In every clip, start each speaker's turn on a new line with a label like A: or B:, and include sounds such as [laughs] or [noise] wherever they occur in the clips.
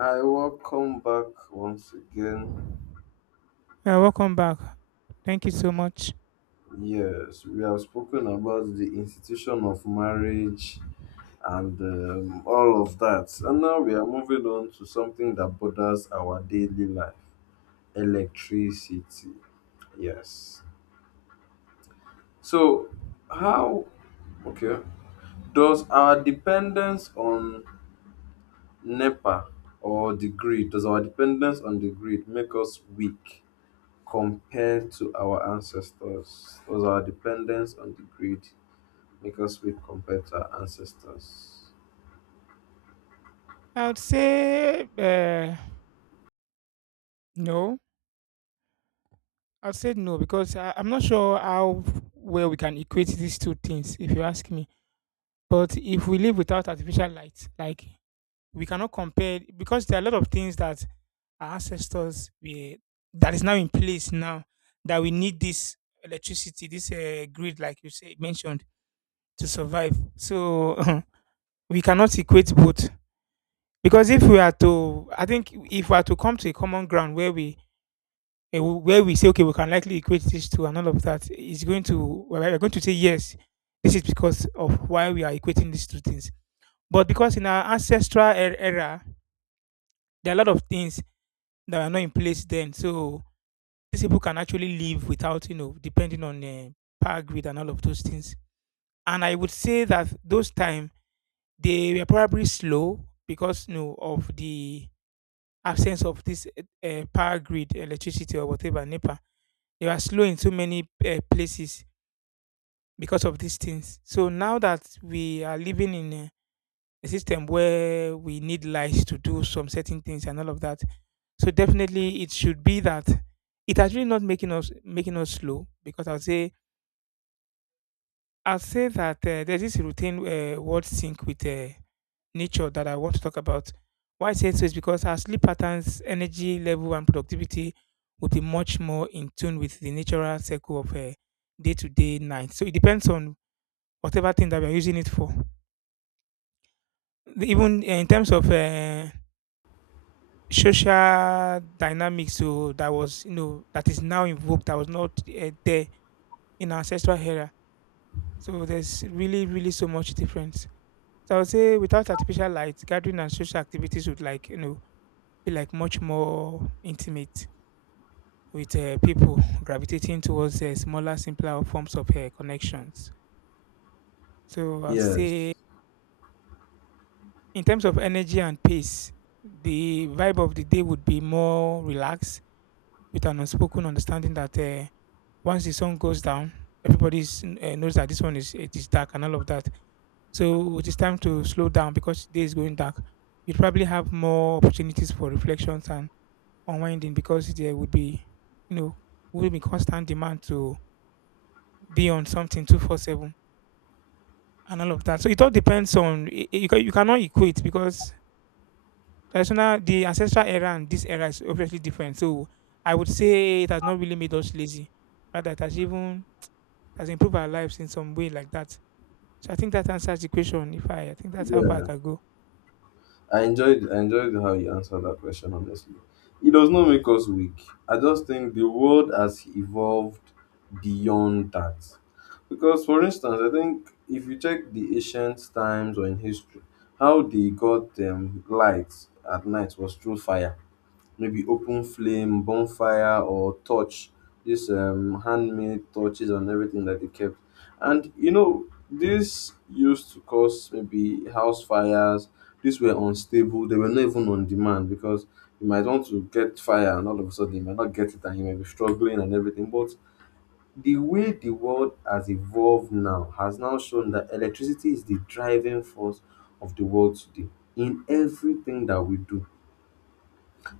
A: I welcome back once again.
B: Yeah, welcome back. Thank you so much.
A: Yes, we have spoken about the institution of marriage and all of that. And now we are moving on to something that borders our daily life, electricity. Yes. So, how, okay, does our dependence on NEPA or the grid, does our dependence on the grid make us weak compared to our ancestors? Does our dependence on the grid make us weak compared to our ancestors?
B: I would say no. I'd say no because I'm not sure how well we can equate these two things, if you ask me. But if we live without artificial light, like we cannot compare because there are a lot of things that our ancestors we, that is now in place now that we need this electricity, this grid, like you say mentioned, to survive. So [laughs] we cannot equate both. Because if we are to I think if we are to come to a common ground where we where we say, "Okay, we can likely equate this to" and all of that, it's going to we're going to say, "Yes, this is because of why we are equating these two things." But because in our ancestral era, there are a lot of things that are not in place then, so these people can actually live without, you know, depending on power grid and all of those things. And I would say that those time they were probably slow because, you know, of the absence of this power grid, electricity or whatever, NEPA. They are slow in so many places because of these things. So now that we are living in a system where we need lights to do some certain things and all of that, so definitely it should be that it has really not making us making us slow because I'll say that there's this routine word sync with nature that I want to talk about. Why I say so is because our sleep patterns, energy level, and productivity will be much more in tune with the natural cycle of a day to day night. So it depends on whatever thing that we're using it for. Even in terms of social dynamics, so that was, you know, that is now invoked, that was not there in our ancestral era. So there's really, really so much difference. So I would say without artificial light, gathering and social activities would, like, you know, feel like much more intimate with people, gravitating towards smaller, simpler forms of connections. So I'll
A: Yes.
B: say, in terms of energy and pace, the vibe of the day would be more relaxed, with an unspoken understanding that once the sun goes down, everybody knows that this one is it is dark and all of that. So it is time to slow down because day is going dark. You'd probably have more opportunities for reflections and unwinding because there would be, you know, would be constant demand to be on something 247 and all of that. So it all depends on, you, you cannot equate because traditional, the ancestral era and this era is obviously different. So I would say it has not really made us lazy. Rather, it has even, it has improved our lives in some way like that. So I think that answers the question. If I, I think that's how far I
A: Yeah.
B: can go.
A: I enjoyed how you answered that question honestly. It does not make us weak. I just think the world has evolved beyond that. Because for instance, I think if you check the ancient times or in history, how they got lights at night was through fire, maybe open flame, bonfire, or torch. This handmade torches and everything that they kept. And you know, this used to cause maybe house fires. These were unstable. They were not even on demand because you might want to get fire and all of a sudden you might not get it and you may be struggling and everything. But the way the world has evolved now has now shown that electricity is the driving force of the world today, in everything that we do.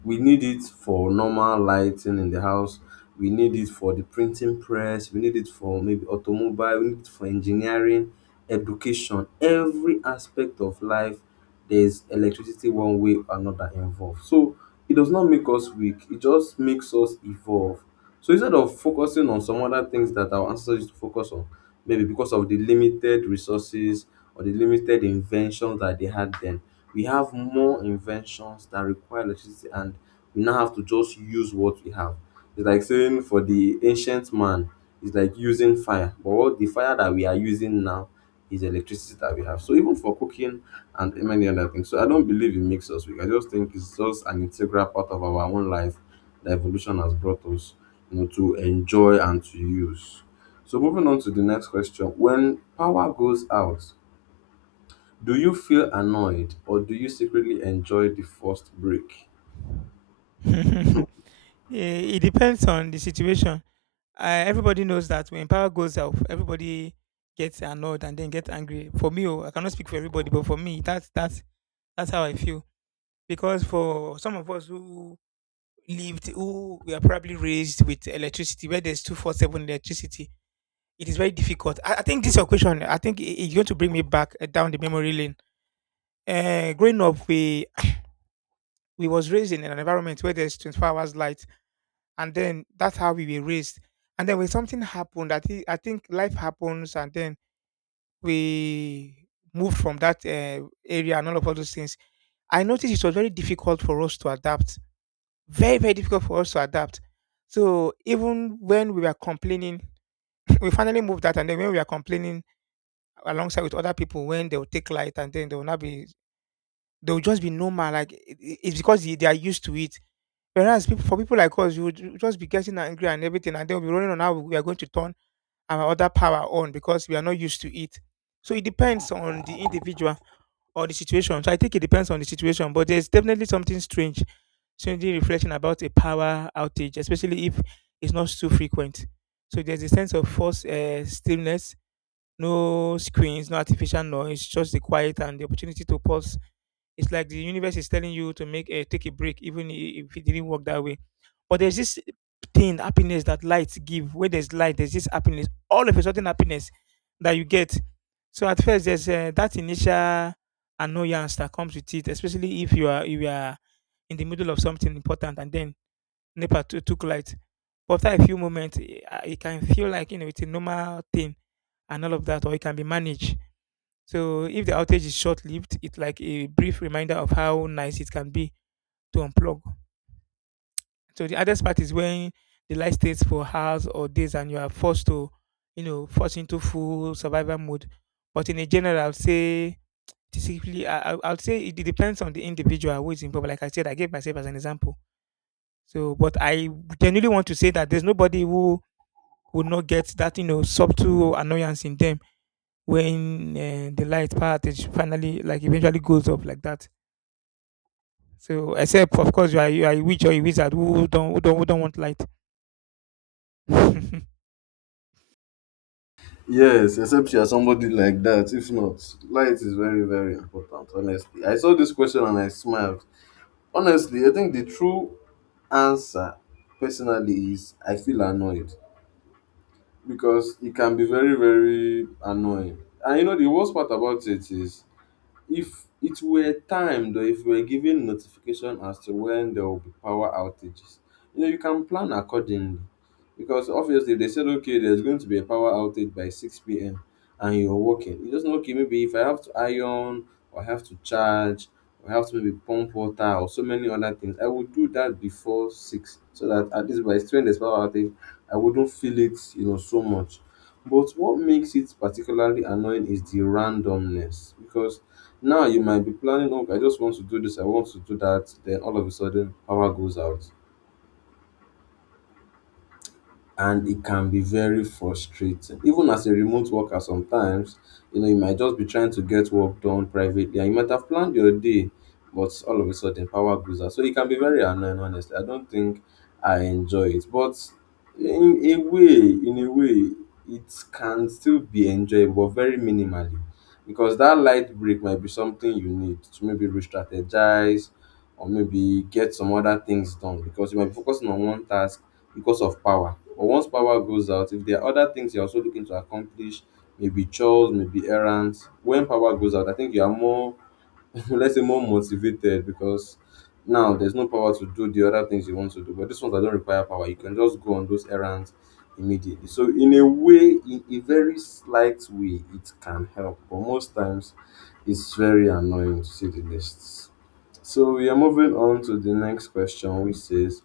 A: We need it for normal lighting in the house. We need it for the printing press. We need it for maybe automobile. We need it for engineering, education. Every aspect of life, there's electricity one way or another involved. So it does not make us weak. It just makes us evolve. So instead of focusing on some other things that our ancestors used to focus on, maybe because of the limited resources or the limited inventions that they had then, we have more inventions that require electricity and we now have to just use what we have. It's like saying for the ancient man, it's like using fire. But what the fire that we are using now is electricity that we have. So even for cooking and many other things. So I don't believe it makes us weak. I just think it's just an integral part of our own life that evolution has brought us, you know, to enjoy and to use. So moving on to the next question. When power goes out, do you feel annoyed or do you secretly enjoy the first break?
B: [laughs] Eh, it depends on the situation. Everybody knows that when power goes out, everybody gets annoyed and then gets angry. For me, oh, I cannot speak for everybody, but for me, that's that's how I feel. Because for some of us who we are probably raised with electricity, where there's 24/7 electricity, it is very difficult. I think this is your question. I think it's going to bring me back down the memory lane. Growing up, we [clears throat] we was raised in an environment where there's 24 hours light, and then that's how we were raised. And then when something happened, I think life happens, and then we moved from that area and all those things, I noticed it was very difficult for us to adapt. Very, very difficult for us to adapt. So even when we were complaining, [laughs] [clears throat] we finally moved that, and then when we were complaining alongside with other people, when they will take light, and then they will not be, they will just be normal. Like it's because they are used to it. Whereas people, for people like us, you would just be getting angry and everything, and they we'll be running on how we are going to turn our other power on because we are not used to it. So it depends on the individual or the situation. So I think it depends on the situation, but there's definitely something strangely reflecting about a power outage, especially if it's not too frequent. So there's a sense of forced stillness, no screens, no artificial noise, just the quiet and the opportunity to pause. It's like the universe is telling you to make a take a break, even if it didn't work that way. But there's this thing, happiness that lights give. Where there's light, there's this happiness. All of a sudden, happiness that you get. So at first, there's that initial annoyance that comes with it, especially if you are in the middle of something important and then NEPA took light. But after a few moments, it can feel like, you know, it's a normal thing and all of that, or it can be managed. So if the outage is short-lived, it's like a brief reminder of how nice it can be to unplug. So the hardest part is when the light stays for hours or days and you are forced to, you know, force into full survival mode. But in a general, I'll say typically, I'll say it depends on the individual who is involved. Like I said, I gave myself as an example. So, but I genuinely want to say that there's nobody who would not get that, you know, subtle annoyance in them when the light part is finally, like, eventually goes off like that. So except of course you are a witch or a wizard who don't want light. [laughs]
A: Yes, except you are somebody like that. If not, light is very, very important, honestly. I saw this question and I smiled. Honestly, I think the true answer, personally, is I feel annoyed because it can be very, very annoying. And you know, the worst part about it is, if it were timed or if we're given notification as to when there will be power outages, you know, you can plan accordingly. Because obviously, if they said, okay, there's going to be a power outage by 6 p.m. and you're working, you just know, okay, maybe if I have to iron or I have to charge or I have to maybe pump water or so many other things, I would do that before 6 so that at least by the time there's power outage, I wouldn't feel it, you know, so much. But what makes it particularly annoying is the randomness, because now you might be planning, okay, I just want to do this, I want to do that. Then all of a sudden, power goes out and it can be very frustrating. Even as a remote worker, sometimes you know you might just be trying to get work done privately, and you might have planned your day, but all of a sudden power goes out. So it can be very annoying. Honestly, I don't think I enjoy it, but in a way, it can still be enjoyable, but very minimally, because that light break might be something you need to maybe re-strategize or maybe get some other things done because you might be focusing on one task because of power. But once power goes out, if there are other things you're also looking to accomplish, maybe chores, maybe errands, when power goes out, I think you are more, [laughs] let's say, more motivated because now there's no power to do the other things you want to do. But this ones that don't require power, you can just go on those errands immediately. So, in a way, in a very slight way, it can help, but most times it's very annoying to see the lists. So we are moving on to the next question, which says,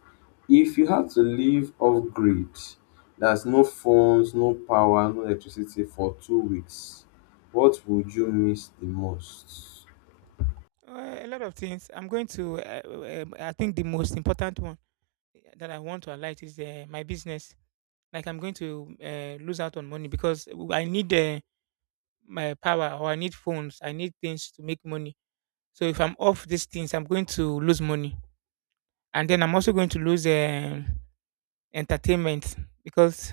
A: if you had to live off grid, that's no phones, no power, no electricity for 2 weeks, what would you miss the most?
B: A lot of things. I'm going to. I think the most important one that I want to highlight is my business. Like I'm going to lose out on money because I need my power or I need phones. I need things to make money. So if I'm off these things, I'm going to lose money, and then I'm also going to lose entertainment because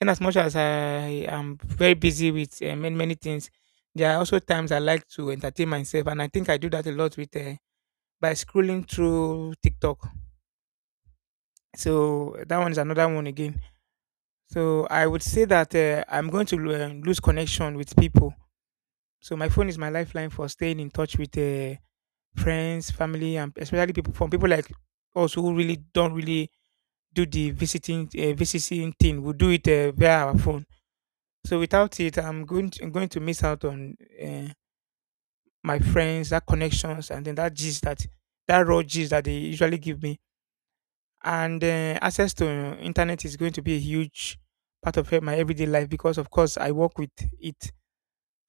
B: in as much as I am very busy with many many things, there are also times I like to entertain myself, and I think I do that a lot with by scrolling through TikTok. So that one is another one again. So I would say that I'm going to lose connection with people. So my phone is my lifeline for staying in touch with friends, family, and especially people like us who really don't really do the visiting thing. We do it via our phone. So without it, I'm going to miss out on uh, my friends, that connections, and then that raw gist that they usually give me. And access to internet is going to be a huge part of my everyday life because, of course, I work with it.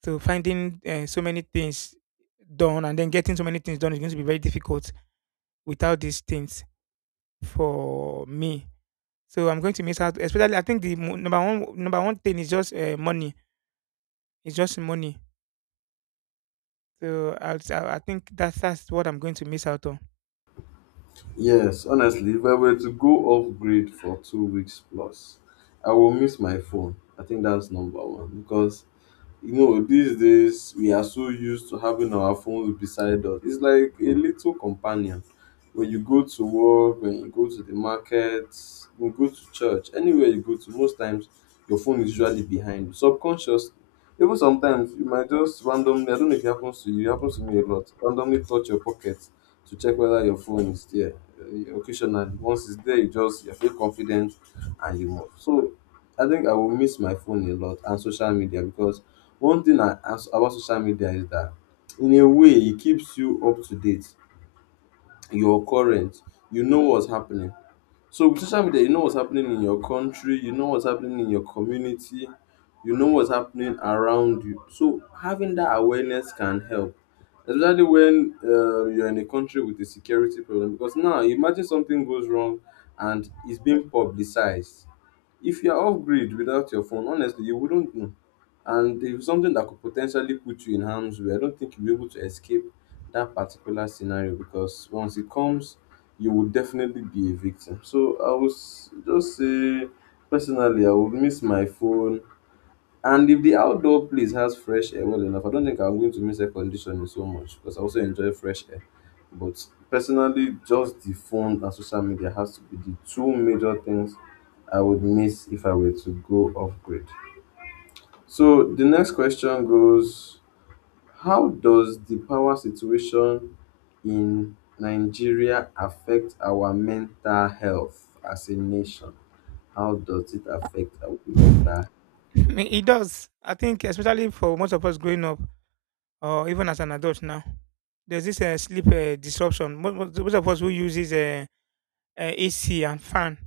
B: So finding so many things done and then getting so many things done is going to be very difficult without these things for me. So I'm going to miss out. Especially, I think the number one thing is just money. It's just money. So I think that's what I'm going to miss out on.
A: Yes, honestly, if I were to go off grid for 2 weeks plus, I will miss my phone. I think that's number one because you know, these days we are so used to having our phones beside us. It's like a little companion. When you go to work, when you go to the market, when you go to church, anywhere you go to, most times your phone is usually behind you, subconsciously. Even sometimes you might just randomly, I don't know if it happens to you, it happens to me a lot, randomly touch your pocket to check whether your phone is there. Occasionally, once it's there, you just you feel confident and you move. So I think I will miss my phone a lot and social media, because one thing I as about social media is that in a way it keeps you up to date, you're current, you know what's happening. So with social media you know what's happening in your country, you know what's happening in your community, you know what's happening around you. So having that awareness can help. Especially when you're in a country with a security problem, because now imagine something goes wrong and it's being publicized, if you are off grid without your phone, honestly, you wouldn't know. And if something that could potentially put you in harm's way, I don't think you'll be able to escape that particular scenario because once it comes, you will definitely be a victim. So I was just say, personally, I would miss my phone and if the outdoor place has fresh air well enough, I don't think I'm going to miss air conditioning so much because I also enjoy fresh air. But personally, just the phone and social media has to be the two major things I would miss if I were to go off grid. So the next question goes, how does the power situation in Nigeria affect our mental health as a nation? How does it affect our mental.
B: [laughs] It does. I think especially for most of us growing up, or even as an adult now, there's this sleep disruption. Most of us who uses AC and fan,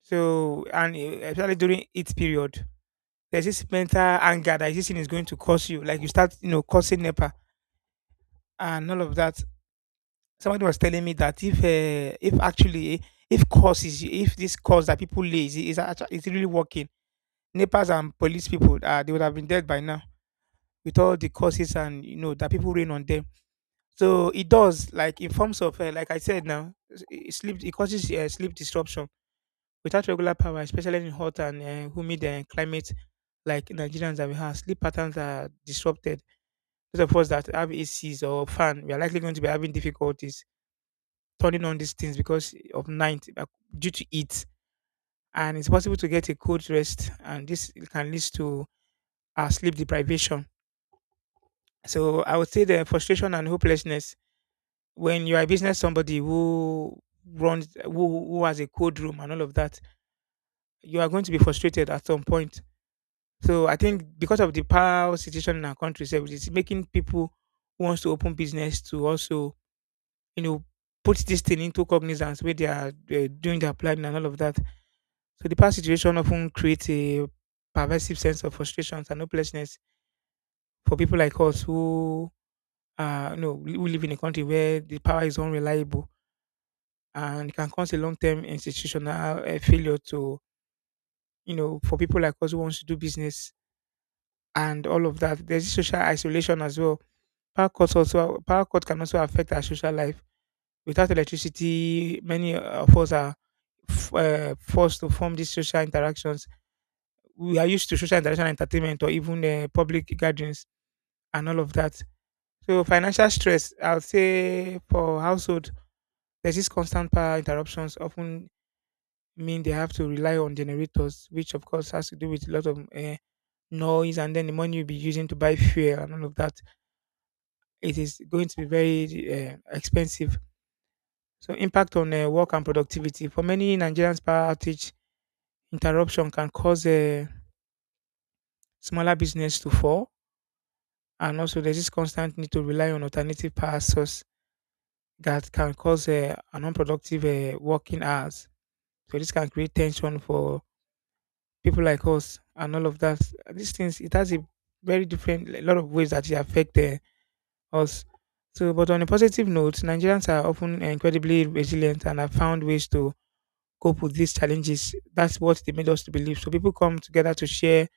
B: so and especially during heat period, there's this mental anger that this thing is going to cause you. Like you start, you know, causing NEPA and all of that. Somebody was telling me that if this cause that people lay is, is really working, NEPAs and police people, they would have been dead by now with all the causes and, you know, that people rain on them. So it does, like, in forms of, like I said now, it causes sleep disruption without regular power, especially in hot and humid climate like Nigerians that we have. Sleep patterns are disrupted. Those of us that have ACs or fan, we are likely going to be having difficulties turning on these things because of night due to heat, and it's possible to get a cold rest, and this can lead to sleep deprivation. So I would say the frustration and hopelessness when you are a business somebody who runs who has a code room and all of that, you are going to be frustrated at some point. So I think because of the power situation in our country, so it's making people who wants to open business to also, you know, put this thing into cognizance where they are doing their planning and all of that. So the power situation often creates a pervasive sense of frustrations and hopelessness for people like us who no, we live in a country where the power is unreliable and it can cause a long-term institutional failure to, you know, for people like us who wants to do business and all of that. There's this social isolation as well. Power cuts can also affect our social life. Without electricity, many of us are forced to form these social interactions. We are used to social interaction, entertainment, or even public gatherings and all of that. So financial stress, I'll say for household. There's this constant power interruptions often mean they have to rely on generators, which of course has to do with a lot of noise and then the money you'll be using to buy [laughs] fuel and all of that. It is going to be very expensive. So impact on work and productivity. For many Nigerians, power outage interruption can cause smaller business to fall. And also there's this constant need to rely on alternative power source that can cause an unproductive working hours. So this can create tension for people like us and all of that. These things, it has a very different a lot of ways that it affect us. So, but on a positive note, Nigerians are often incredibly resilient and have found ways to cope with these challenges. That's what they made us to believe. So people come together to share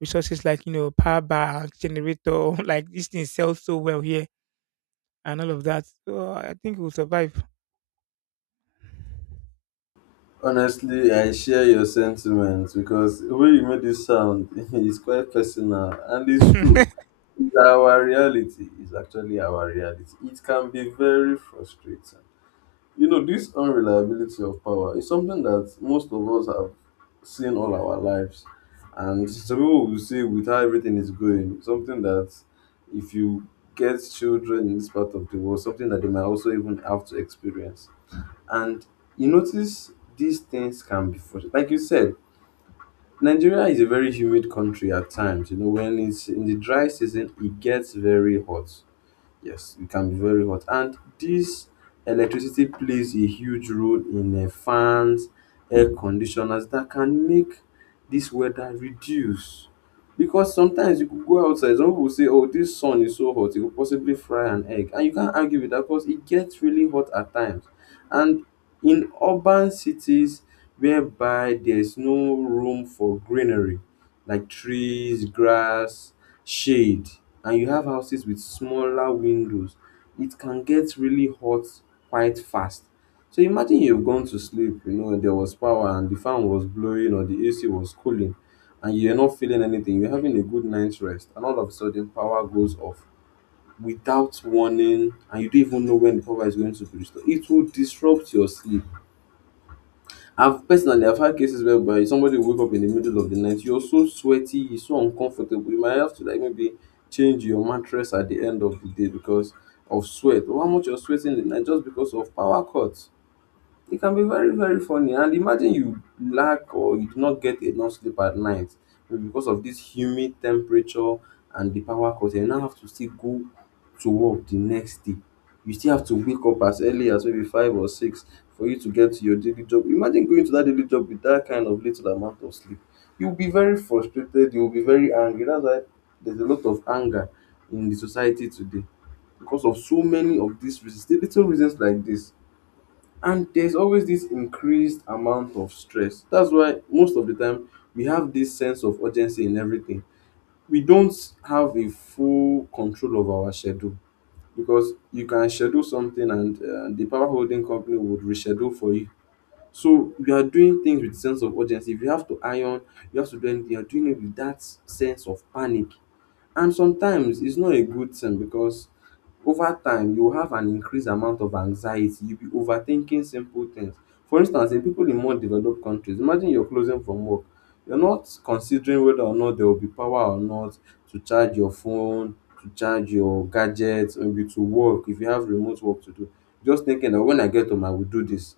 B: resources like, you know, power bank, generator, [laughs] like these things sell so well here and all of that. So I think we'll survive.
A: Honestly, I share your sentiments because the way you made this sound [laughs] is quite personal and it's true. It's, our reality is actually our reality. It can be very frustrating. You know, this unreliability of power is something that most of us have seen all our lives. And some people will say, with how everything is going, something that if you get children in this part of the world, something that they might also even have to experience, and you notice these things can be frustrating. Like you said, Nigeria is a very humid country at times. You know, when it's in the dry season, it gets very hot. Yes, it can be very hot. And this electricity plays a huge role in fans, air conditioners that can make this weather reduce. Because sometimes you could go outside, some people say, oh, this sun is so hot, it could possibly fry an egg. And you can't argue with that because it gets really hot at times. And in urban cities whereby there's no room for greenery, like trees, grass, shade, and you have houses with smaller windows, it can get really hot quite fast. So imagine you've gone to sleep, you know, and there was power and the fan was blowing or the AC was cooling and you're not feeling anything, you're having a good night's rest, and all of a sudden power goes off without warning and you don't even know when the power is going to be restored. It will disrupt your sleep. I've personally I've had cases whereby somebody will wake up in the middle of the night, you're so sweaty, it's so uncomfortable, you might have to like maybe change your mattress at the end of the day because of sweat. Or how much you're sweating in the night just because of power cuts. It can be very, very funny, and imagine you lack or you do not get enough sleep at night maybe because of this humid temperature and the power cut, you now have to still go to work the next day. You still have to wake up as early as maybe 5 or 6 for you to get to your daily job. Imagine going to that daily job with that kind of little amount of sleep. You'll be very frustrated, you'll be very angry. That's why there's a lot of anger in the society today because of so many of these reasons, little reasons like this. And there's always this increased amount of stress. That's why most of the time we have this sense of urgency in everything. We don't have a full control of our schedule because you can schedule something and the power holding company would reschedule for you. So you are doing things with sense of urgency. If you have to iron, you have to do anything, you're doing it with that sense of panic. And sometimes it's not a good thing because over time you will have an increased amount of anxiety. You'll be overthinking simple things. For instance, in people in more developed countries, imagine you're closing from work. You're not considering whether or not there will be power or not to charge your phone, to charge your gadgets, maybe to work if you have remote work to do. Just thinking that when I get home, I will do this.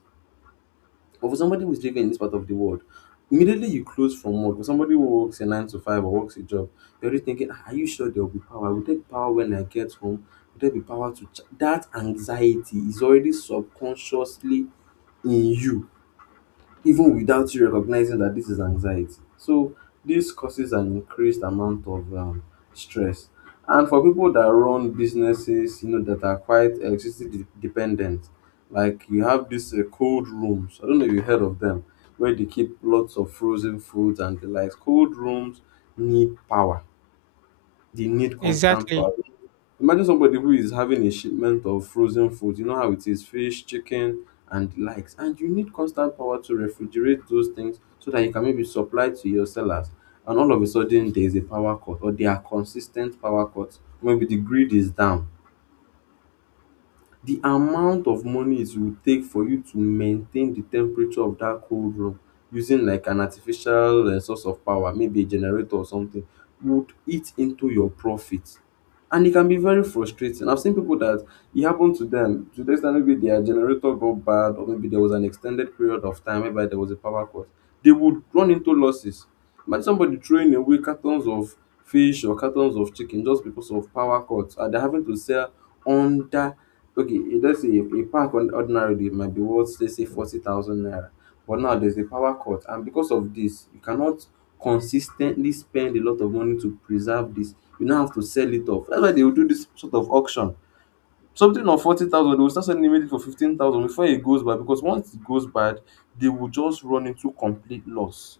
A: But for somebody who is living in this part of the world, immediately you close from work, or somebody who works a nine to five or works a job, you're already thinking, "Ah, are you sure there will be power? Will there be power when I get home? Will there be power to ch-? That anxiety is already subconsciously in you even without you recognizing that this is anxiety. So this causes an increased amount of stress. And for people that run businesses, you know, that are quite electricity dependent, like you have these cold rooms. I don't know if you heard of them, where they keep lots of frozen foods and the like. Cold rooms need power, they need
B: [laughs]
A: constant
B: Exactly.
A: power. Imagine somebody who is having a shipment of frozen food, you know how it is, fish, chicken, and the likes. And you need constant power to refrigerate those things so that you can maybe supply to your sellers. And all of a sudden, there is a power cut, or there are consistent power cuts. Maybe the grid is down. The amount of money it will take for you to maintain the temperature of that cold room using like an artificial source of power, maybe a generator or something, would eat into your profit. And it can be very frustrating. I've seen people that it happened to them to the extent maybe their generator got bad, or maybe there was an extended period of time whereby there was a power cut. They would run into losses. Imagine somebody throwing away cartons of fish or cartons of chicken just because of power cuts, and they're having to sell under, okay, let's say a pack on ordinarily it might be worth, let's say, 40,000 naira. But now there's a power cut, and because of this you cannot consis ten tly spend a lot of money to preserve this. You now have to sell it off. That's why they will do this sort of auction. Something of 40,000, they will start selling immediately for 15,000 before it goes bad, because once it goes bad they will just run into complete loss.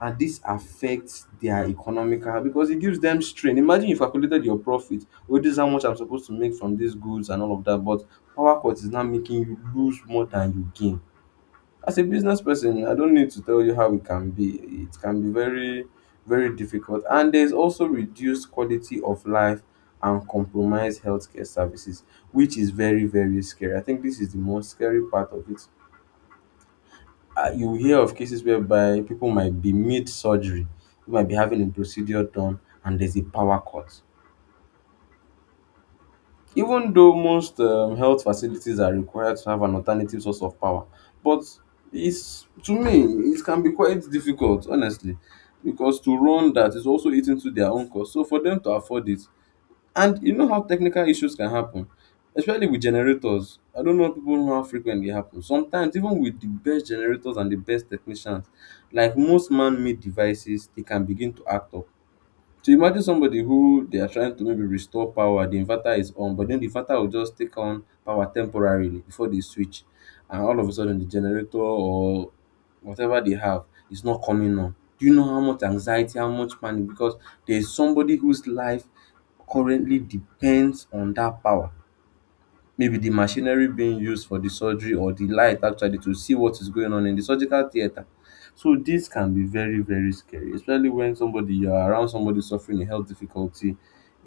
A: And this affects their economical because it gives them strain. Imagine you calculated your profit, oh, this is how much I'm supposed to make from these goods and all of that, but power cut is now making you lose more than you gain. As a business person, I don't need to tell you how it can be. It can be very, very difficult. And there's also reduced quality of life and compromised healthcare services, which is very, very scary. I think this is the most scary part of it. You hear of cases whereby people might be mid surgery, you might be having a procedure done, and there's a power cut. Even though most health facilities are required to have an alternative source of power, but it's, to me, it can be quite difficult, honestly, because to run that is also eating to their own cost. So for them to afford it, and you know how technical issues can happen, especially with generators. I don't know people know how frequently it happens. Sometimes, even with the best generators and the best technicians, like most man-made devices, they can begin to act up. So imagine somebody who they are trying to maybe restore power, the inverter is on, but then the inverter will just take on power temporarily before they switch, and all of a sudden the generator or whatever they have is not coming on. Do you know how much anxiety, how much panic? Because there is somebody whose life currently depends on that power, maybe the machinery being used for the surgery or the light actually to see what is going on in the surgical theater. So this can be very, very scary, especially when somebody you are around somebody suffering a health difficulty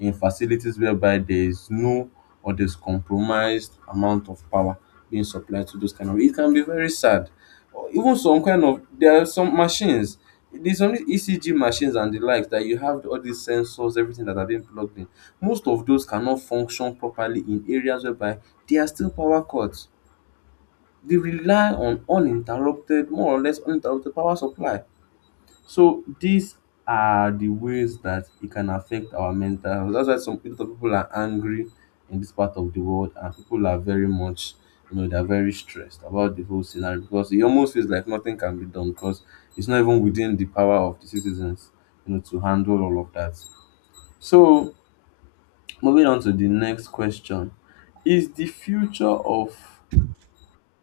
A: in facilities whereby there is no, or there's compromised amount of power being supplied to those kind of, it can be very sad. Or even some kind of, there are some machines, there's only ECG machines and the likes that you have all these sensors, everything that are being plugged in. Most of those cannot function properly in areas whereby they are still power cuts. They rely on uninterrupted, more or less uninterrupted power supply. So these are the ways that it can affect our mental health. That's why some a lot of people are angry in this part of the world, and people are very much, you know, they're very stressed about the whole scenario because it almost feels like nothing can be done because it's not even within the power of the citizens, you know, to handle all of that. So moving on to the next question. Is the future of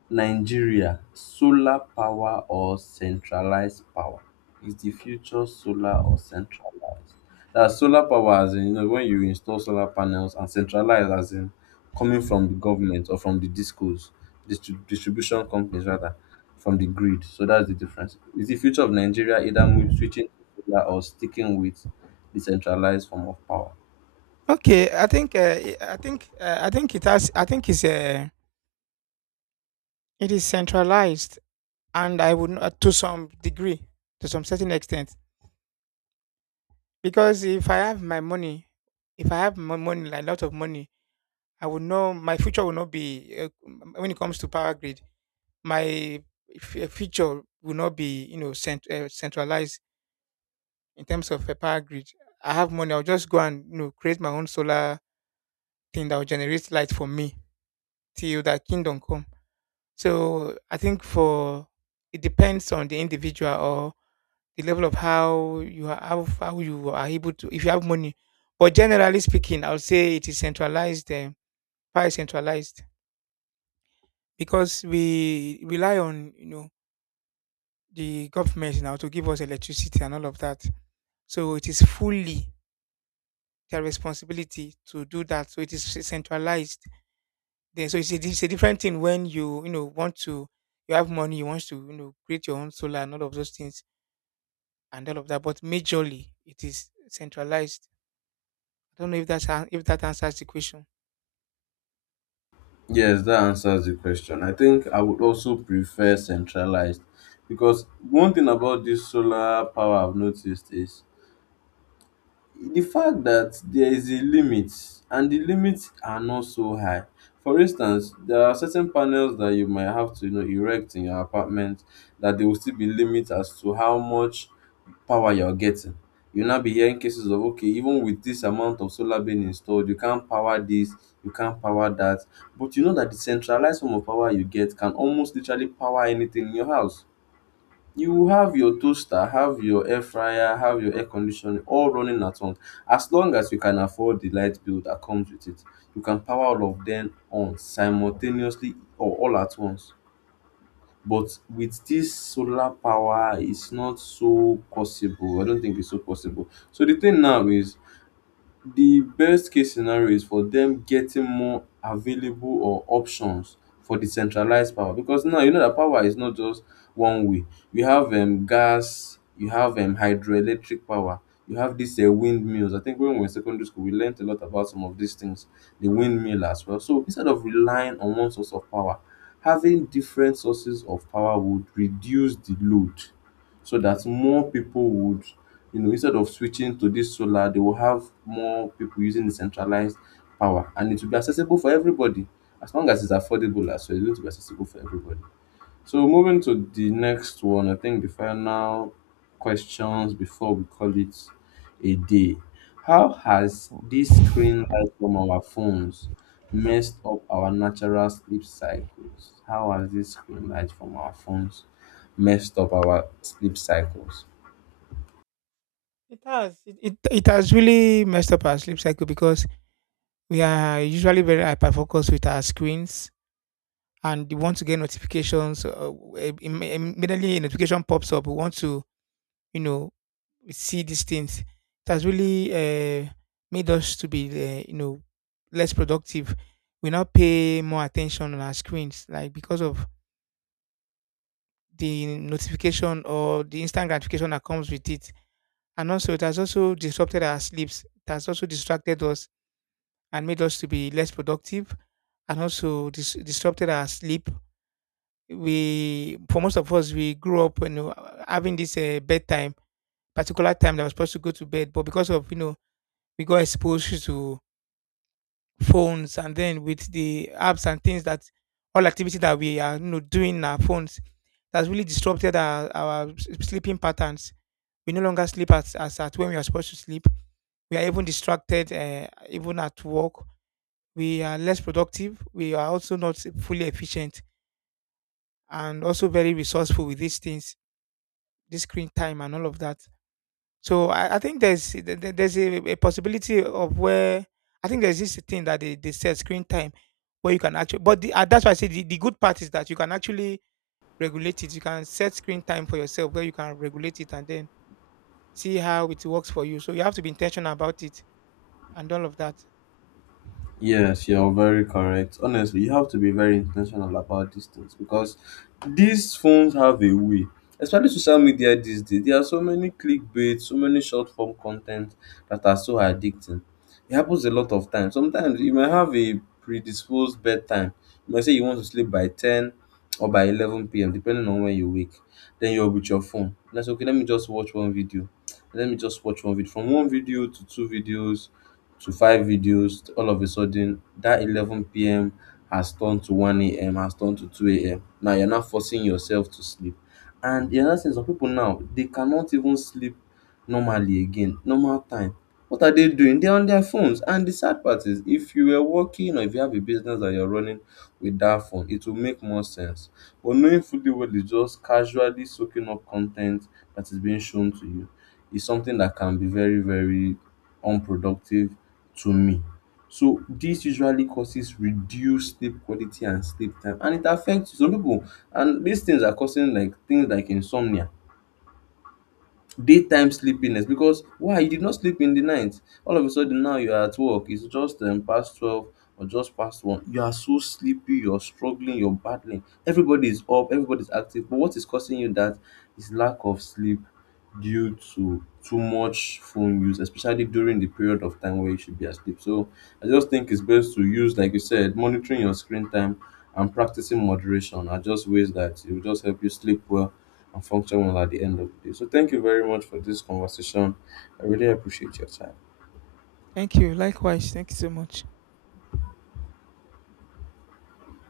A: Nigeria solar power or centralized power? Is the future solar or centralized? That solar power as in, you know, when you install solar panels, and centralized as in coming from the government or from the discos, distribution companies rather, from the grid. So that's the difference. Is the future of Nigeria either switching to solar or sticking with the centralized form of power?
B: Okay, I think I think it has I think it's it is centralized, and I would not, to some degree, to some certain extent, because if I have my money, if I have my money, like a lot of money, I would know my future will not be when it comes to power grid. My future will not be, you know, centralized in terms of a power grid. I have money. I'll just go and, you know, create my own solar thing that will generate light for me till that kingdom come. So I think for it depends on the individual or the level of how you are how you are able to, if you have money. But generally speaking, I would say it is centralized, quite centralized, because we rely on, you know, the government now to give us electricity and all of that. So it is fully their responsibility to do that. So it is centralized. Then so it's a different thing when you know, want to you have money you want to you know, create your own solar and all of those things and all of that. But majorly it is centralized. I don't know if that answers the question.
A: Yes, that answers the question. I think I would also prefer centralized because one thing about this solar power I've noticed is the fact that there is a limit, and the limits are not so high. For instance, there are certain panels that you might have to, you know, erect in your apartment, that there will still be limits as to how much power you're getting. You'll now be hearing cases of, okay, even with this amount of solar being installed, you can't power this, you can't power that. But you know that the centralized form of power you get can almost literally power anything in your house. You will have your toaster, have your air fryer, have your air conditioner all running at once. As long as you can afford the light bill that comes with it, you can power all of them on simultaneously or all at once. But with this solar power, it's not so possible. I don't think it's so possible. So the thing now is the best case scenario is for them getting more available or options for decentralized power, because now you know that power is not just one way. You have gas, you have hydroelectric power, you have these windmills. I think when we were in secondary school we learned a lot about some of these things, the windmill as well. So instead of relying on one source of power, having different sources of power would reduce the load so that more people would, you know, instead of switching to this solar, they will have more people using the centralized power, and it will be accessible for everybody. As long as it's affordable as well, it's going to be accessible for everybody. So moving to the next one, I think the final questions before we call it a day. How has this screen light from our phones messed up our natural sleep cycles? How has this screen light from our phones messed up our sleep cycles?
B: It has. It has really messed up our sleep cycle because we are usually very hyper focused with our screens and we want to get notifications. Immediately a notification pops up, we want to, you know, see these things. It has really made us to be, you know, less productive. We now pay more attention on our screens, like, because of the notification or the instant gratification that comes with it. And also, it has also disrupted our sleeps. It has also distracted us and made us to be less productive and also disrupted our sleep. For most of us, we grew up, you know, having this bedtime, particular time that was supposed to go to bed. But because of, you know, we got exposed to phones and then with the apps and things that all activity that we are, you know, doing in our phones, that's really disrupted our sleeping patterns. We no longer sleep as at when we are supposed to sleep. We are even distracted even at work. We are less productive, we are also not fully efficient and also very resourceful with these things, this screen time and all of that. So I think there's a possibility of where I think there's this thing that they said screen time where you can actually, that's why I say the good part is that you can actually regulate it. You can set screen time for yourself where you can regulate it and then see how it works for you. So you have to be intentional about it and all of that.
A: Yes, you're very correct. Honestly, you have to be very intentional about these things because these phones have a way, especially social media these days. There are so many clickbait, so many short form content that are so addicting. It happens a lot of times. Sometimes you may have a predisposed bedtime. You might say you want to sleep by 10 or by 11 p.m., depending on when you wake. Then you're with your phone. That's okay, let me just watch one video. Let me just watch one video. From one video to two videos to five videos, all of a sudden that 11 p.m has turned to 1 a.m, has turned to 2 a.m. Now you're not forcing yourself to sleep. And the other thing, some people now they cannot even sleep normally again, normal time. What are they doing? They're on their phones. And the sad part is, if you were working or if you have a business that you're running with that phone, it will make more sense. But knowing fully well it's just casually soaking up content that is being shown to you is something that can be very, very unproductive to me. So this usually causes reduced sleep quality and sleep time, and it affects some people, and these things are causing like things like insomnia, daytime sleepiness. Because why, you did not sleep in the night, all of a sudden now you are at work, it's just past 12 or just past 1, you are so sleepy, you're struggling, you're battling, everybody is up, everybody's active. But what is causing you that is lack of sleep due to too much phone use, especially during the period of time where you should be asleep. So I just think it's best to use, like you said, monitoring your screen time and practicing moderation are just ways that it will just help you sleep well and functional at the end of the day. So, thank you very much for this conversation. I really appreciate your time.
B: Thank you likewise. Thank you so much.